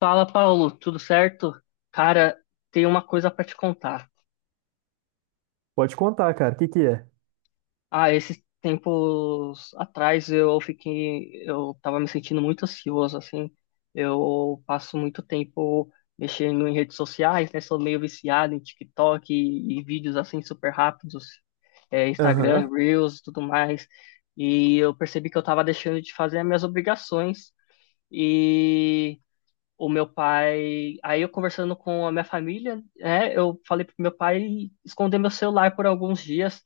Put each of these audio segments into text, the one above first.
Fala, Paulo, tudo certo? Cara, tem uma coisa pra te contar. Pode contar, cara. O que que é? Ah, esses tempos atrás eu tava me sentindo muito ansioso, assim. Eu passo muito tempo mexendo em redes sociais, né? Sou meio viciado em TikTok e vídeos assim super rápidos, Instagram, Aham, Reels, tudo mais. E eu percebi que eu tava deixando de fazer as minhas obrigações o meu pai. Aí eu conversando com a minha família, né, eu falei pro meu pai esconder meu celular por alguns dias.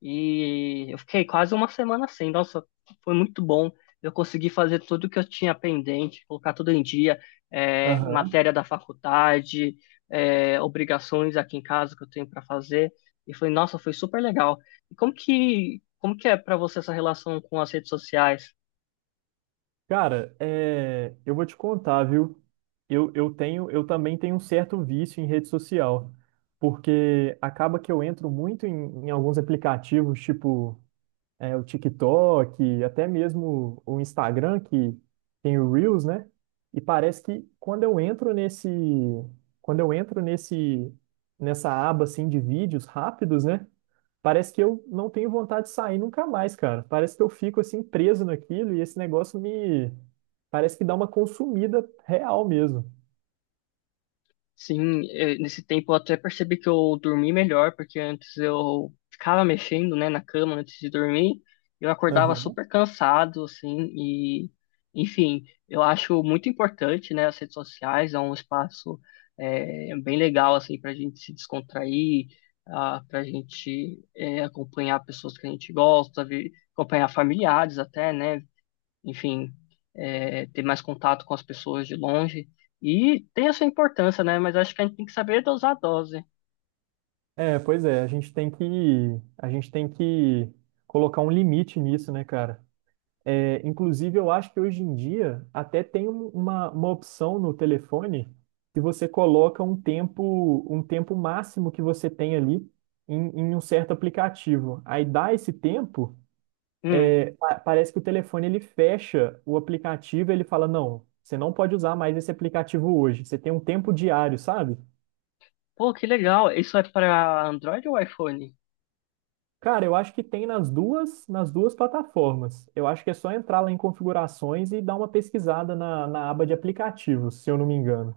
E eu fiquei quase uma semana sem. Nossa, foi muito bom. Eu consegui fazer tudo que eu tinha pendente, colocar tudo em dia, aham. matéria da faculdade, obrigações aqui em casa que eu tenho para fazer. E foi, nossa, foi super legal. E como que é para você essa relação com as redes sociais? Cara, é, eu vou te contar, viu? Eu também tenho um certo vício em rede social, porque acaba que eu entro muito em alguns aplicativos, tipo o TikTok, até mesmo o Instagram, que tem o Reels, né? E parece que quando eu entro nesse, nessa aba assim de vídeos rápidos, né? Parece que eu não tenho vontade de sair nunca mais, cara. Parece que eu fico assim preso naquilo e esse negócio me parece que dá uma consumida real mesmo. Sim, nesse tempo eu até percebi que eu dormi melhor, porque antes eu ficava mexendo, né, na cama antes de dormir, eu acordava Aham. super cansado, assim, e, enfim, eu acho muito importante, né, as redes sociais, é um espaço bem legal, assim, para a gente se descontrair, para a gente acompanhar pessoas que a gente gosta, acompanhar familiares até, né, enfim, ter mais contato com as pessoas de longe. E tem a sua importância, né? Mas acho que a gente tem que saber dosar a dose. É, pois é, a gente tem que colocar um limite nisso, né, cara? É, inclusive, eu acho que hoje em dia até tem uma opção no telefone que você coloca um tempo máximo que você tem ali em um certo aplicativo. Aí dá esse tempo, Hum. Parece que o telefone ele fecha o aplicativo, ele fala: "Não, você não pode usar mais esse aplicativo hoje. Você tem um tempo diário, sabe?" Pô, que legal. Isso é para Android ou iPhone? Cara, eu acho que tem nas duas plataformas. Eu acho que é só entrar lá em configurações e dar uma pesquisada na aba de aplicativos, se eu não me engano.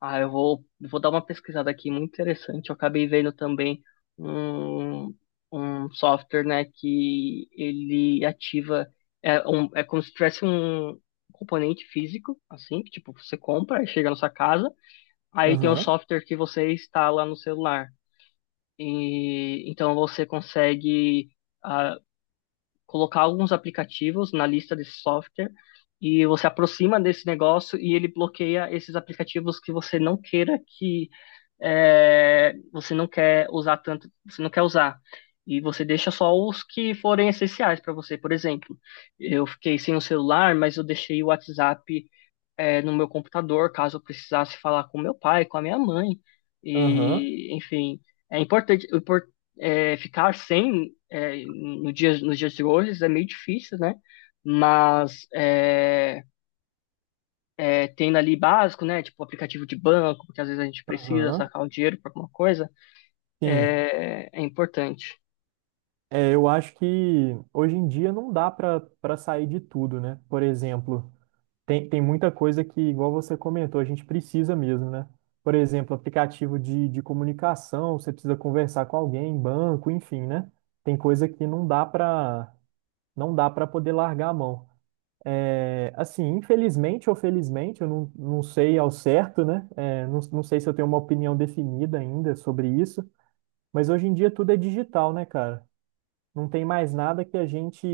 Ah, eu vou dar uma pesquisada aqui, muito interessante. Eu acabei vendo também um, um software, né, que ele ativa, é como se tivesse um componente físico, assim, que tipo, você compra e chega na sua casa, aí tem um Aham, software que você instala no celular. E então você consegue ah, colocar alguns aplicativos na lista desse software e você aproxima desse negócio e ele bloqueia esses aplicativos que você não queira que você não quer usar tanto, você não quer usar. E você deixa só os que forem essenciais para você. Por exemplo, eu fiquei sem o celular, mas eu deixei o WhatsApp no meu computador, caso eu precisasse falar com meu pai, com a minha mãe. aham, E, enfim, é importante ficar sem, no dia, nos dias de hoje é meio difícil, né? Mas tendo ali básico, né? Tipo aplicativo de banco, porque às vezes a gente precisa aham. sacar o dinheiro para alguma coisa, Sim. É importante. É, eu acho que hoje em dia não dá para sair de tudo, né? Por exemplo, tem, tem muita coisa que, igual você comentou, a gente precisa mesmo, né? Por exemplo, aplicativo de comunicação, você precisa conversar com alguém, banco, enfim, né? Tem coisa que não dá para poder largar a mão. É, assim, infelizmente ou felizmente, eu não, não sei ao certo, né? É, não sei se eu tenho uma opinião definida ainda sobre isso, mas hoje em dia tudo é digital, né, cara? Não tem mais nada que a gente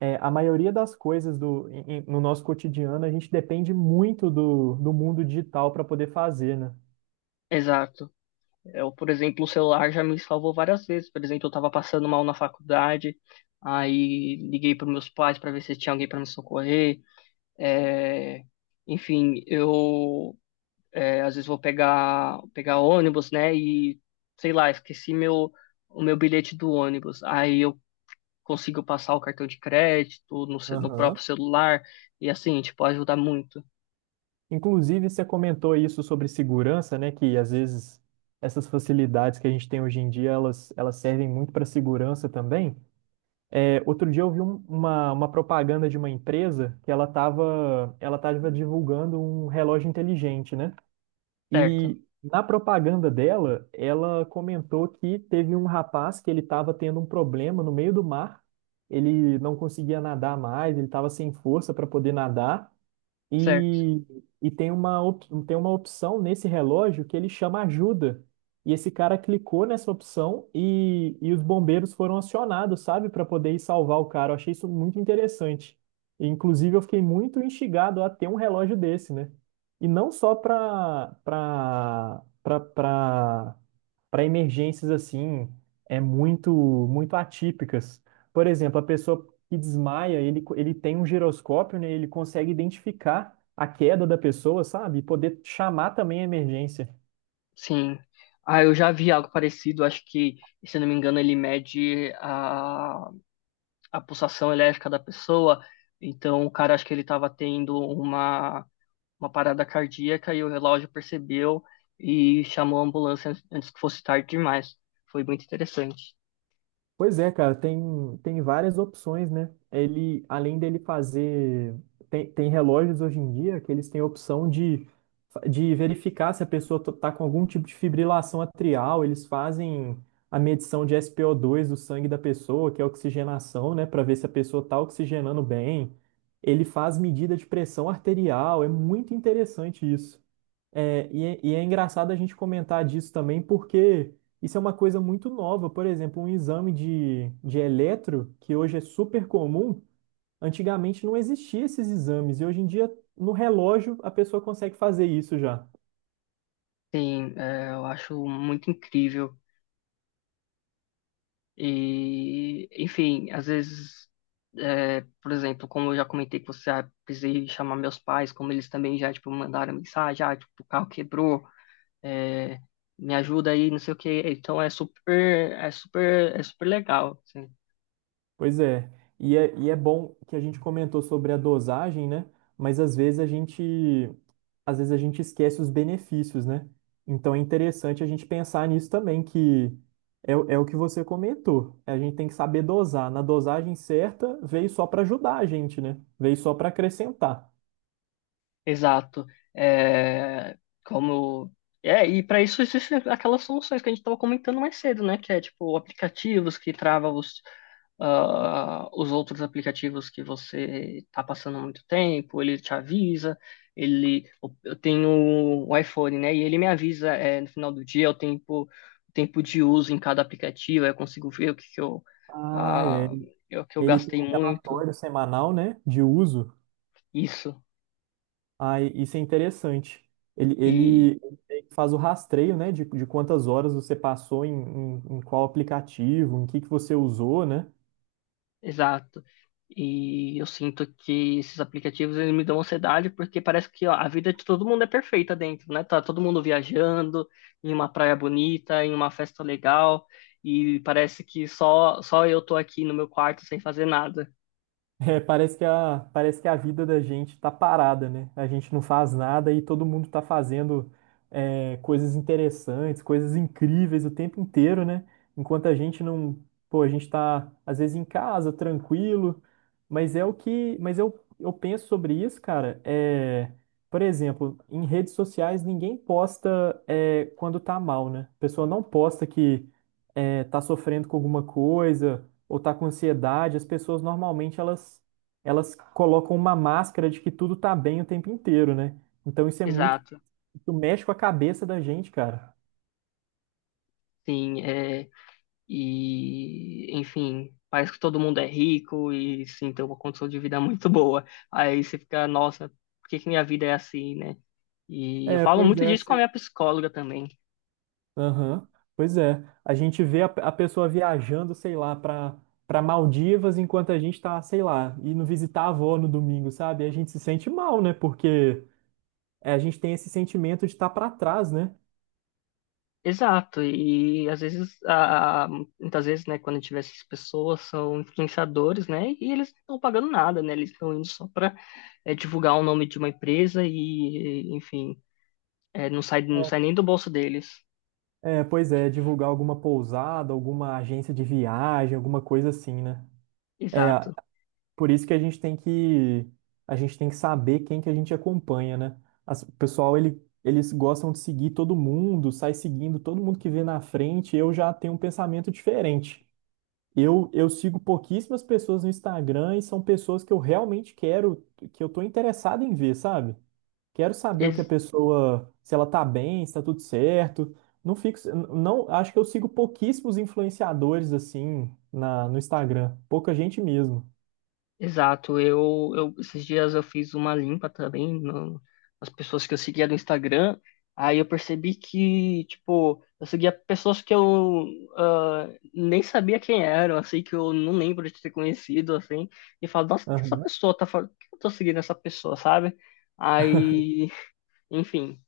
é, a maioria das coisas do, no nosso cotidiano, a gente depende muito do, do mundo digital para poder fazer, né? Exato. Eu, por exemplo, o celular já me salvou várias vezes. Por exemplo, eu estava passando mal na faculdade, aí liguei para meus pais para ver se tinha alguém para me socorrer. É, enfim, às vezes vou pegar ônibus, né? E sei lá, esqueci meu o meu bilhete do ônibus. Aí eu consigo passar o cartão de crédito no Aham. próprio celular e assim, tipo, ajuda muito. Inclusive, você comentou isso sobre segurança, né? Que às vezes essas facilidades que a gente tem hoje em dia, elas servem muito para segurança também. É, outro dia eu vi uma propaganda de uma empresa que ela tava divulgando um relógio inteligente, né? Certo, E na propaganda dela, ela comentou que teve um rapaz que ele estava tendo um problema no meio do mar, ele não conseguia nadar mais, ele estava sem força para poder nadar. certo. E, e tem tem uma opção nesse relógio que ele chama ajuda. E esse cara clicou nessa opção e os bombeiros foram acionados, sabe, para poder ir salvar o cara. Eu achei isso muito interessante. E, inclusive, eu fiquei muito instigado a ter um relógio desse, né? E não só para emergências assim, é muito atípicas. Por exemplo, a pessoa que desmaia, ele tem um giroscópio, né? Ele consegue identificar a queda da pessoa, sabe? E poder chamar também a emergência. Sim. Ah, eu já vi algo parecido. Acho que, se eu não me engano, ele mede a pulsação elétrica da pessoa. Então, o cara, acho que ele estava tendo uma parada cardíaca e o relógio percebeu e chamou a ambulância antes que fosse tarde demais. Foi muito interessante. Pois é, cara, tem, tem várias opções, né? Ele, além dele fazer. Tem, tem relógios hoje em dia que eles têm a opção de verificar se a pessoa tá com algum tipo de fibrilação atrial, eles fazem a medição de spo dois do sangue da pessoa, que é a oxigenação, né, para ver se a pessoa tá oxigenando bem. Ele faz medida de pressão arterial, é muito interessante isso. É engraçado a gente comentar disso também, porque isso é uma coisa muito nova. Por exemplo, um exame de eletro, que hoje é super comum, antigamente não existia esses exames, e hoje em dia, no relógio, a pessoa consegue fazer isso já. Sim, é, eu acho muito incrível. E, enfim, às vezes, por exemplo, como eu já comentei com você, precisei chamar meus pais, como eles também já, tipo, mandaram mensagem, tipo, o carro quebrou, é, me ajuda aí, não sei o quê. Então é super, é super, é super legal, assim. Pois é. E é bom que a gente comentou sobre a dosagem, né? Mas às vezes a gente esquece os benefícios, né? Então é interessante a gente pensar nisso também, que é o que você comentou. A gente tem que saber dosar. Na dosagem certa, veio só para ajudar a gente, né? Veio só para acrescentar. Exato. É, como é, e para isso existem aquelas soluções que a gente estava comentando mais cedo, né? Que é tipo aplicativos que travam os, os outros aplicativos que você está passando muito tempo, ele te avisa, ele eu tenho o iPhone, né? E ele me avisa no final do dia o tempo, de uso em cada aplicativo, aí eu consigo ver o que que Ah, é. ah, o que eu Ele tem gastei um muito, relatório semanal, né, de uso. isso. Ah, isso é interessante. Ele, ele ele faz o rastreio, né, de quantas horas você passou em qual aplicativo, em que você usou, né? Exato. E eu sinto que esses aplicativos eles me dão ansiedade porque parece que ó, a vida de todo mundo é perfeita dentro, né? Tá todo mundo viajando em uma praia bonita, em uma festa legal, e parece que só eu tô aqui no meu quarto sem fazer nada. Parece que a vida da gente tá parada, né? A gente não faz nada e todo mundo tá fazendo é, coisas interessantes, coisas incríveis o tempo inteiro, né? Enquanto a gente não, pô, a gente tá às vezes em casa, tranquilo, mas é o que, mas eu penso sobre isso, cara, é, por exemplo, em redes sociais ninguém posta é, quando tá mal, né? A pessoa não posta que é, tá sofrendo com alguma coisa ou tá com ansiedade, as pessoas normalmente elas colocam uma máscara de que tudo tá bem o tempo inteiro, né? Então Exato. isso mexe com a cabeça da gente, cara. Sim, é, e enfim, parece que todo mundo é rico e sim, tem uma condição de vida muito boa. Aí você fica, nossa, por que que minha vida é assim, né? E eu É, falo pois muito é. disso com a minha psicóloga também. Aham, pois é. A gente vê a pessoa viajando, sei lá, pra para Maldivas enquanto a gente tá, sei lá, indo visitar a avó no domingo, sabe? E a gente se sente mal, né? Porque é, a gente tem esse sentimento de estar tá para trás, né? Exato, e às vezes, muitas vezes, né, quando a gente vê essas pessoas, são influenciadores, né, e eles não estão pagando nada, né, eles estão indo só para divulgar o nome de uma empresa e, enfim, é, não sai, não sai nem do bolso deles. É, pois é, divulgar alguma pousada, alguma agência de viagem, alguma coisa assim, né? É, Exato. por isso que a gente tem que saber quem que a gente acompanha, né? O pessoal, eles gostam de seguir todo mundo, sai seguindo todo mundo que vê na frente. Eu já tenho um pensamento diferente. Eu sigo pouquíssimas pessoas no Instagram e são pessoas que eu realmente quero, que eu tô interessado em ver, sabe? Quero saber o que a pessoa, se ela tá bem, se tá tudo certo. Não fico, não, acho que eu sigo pouquíssimos influenciadores assim no Instagram, pouca gente mesmo. Exato, eu esses dias eu fiz uma limpa também nas pessoas que eu seguia no Instagram, aí eu percebi que, tipo, eu seguia pessoas que eu ah, nem sabia quem eram, assim, que eu não lembro de ter conhecido, assim, e falo, nossa, o que essa pessoa tá falando? Por que eu tô seguindo essa pessoa, sabe? Aí, enfim.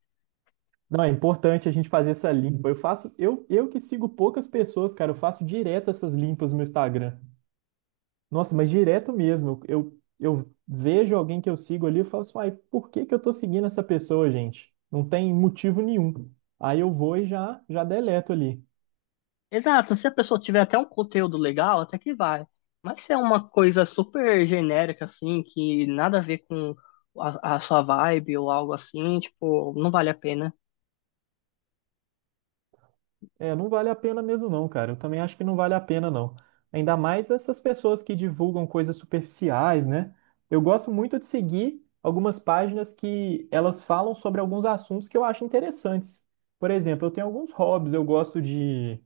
Não, é importante a gente fazer essa limpa. Eu que sigo poucas pessoas, cara, eu faço direto essas limpas no meu Instagram. Nossa, mas direto mesmo. Eu vejo alguém que eu sigo ali, eu falo assim, ai, por que que eu tô seguindo essa pessoa, gente? Não tem motivo nenhum. Aí eu vou e já deleto ali. Exato, se a pessoa tiver até um conteúdo legal, até que vai. Mas se é uma coisa super genérica, assim, que nada a ver com a sua vibe ou algo assim, tipo, não vale a pena. É, não vale a pena mesmo não, cara. Eu também acho que não vale a pena não. Ainda mais essas pessoas que divulgam coisas superficiais, né? Eu gosto muito de seguir algumas páginas que elas falam sobre alguns assuntos que eu acho interessantes. Por exemplo, eu tenho alguns hobbies, eu gosto de,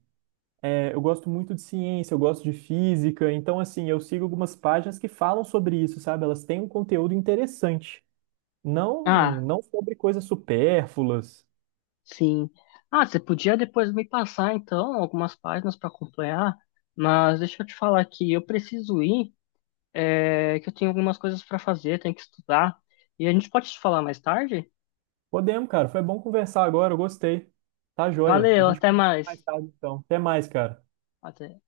é, eu gosto muito de ciência, eu gosto de física, então assim, eu sigo algumas páginas que falam sobre isso, sabe? Elas têm um conteúdo interessante, Ah, não sobre coisas supérfluas. sim. Ah, você podia depois me passar, então, algumas páginas para acompanhar, mas deixa eu te falar que eu preciso ir, que eu tenho algumas coisas para fazer, tenho que estudar, e a gente pode te falar mais tarde? Podemos, cara. Foi bom conversar agora. Eu gostei. Tá joia. A Valeu, gente até conversa mais mais. tarde, então. Até mais, cara. Até.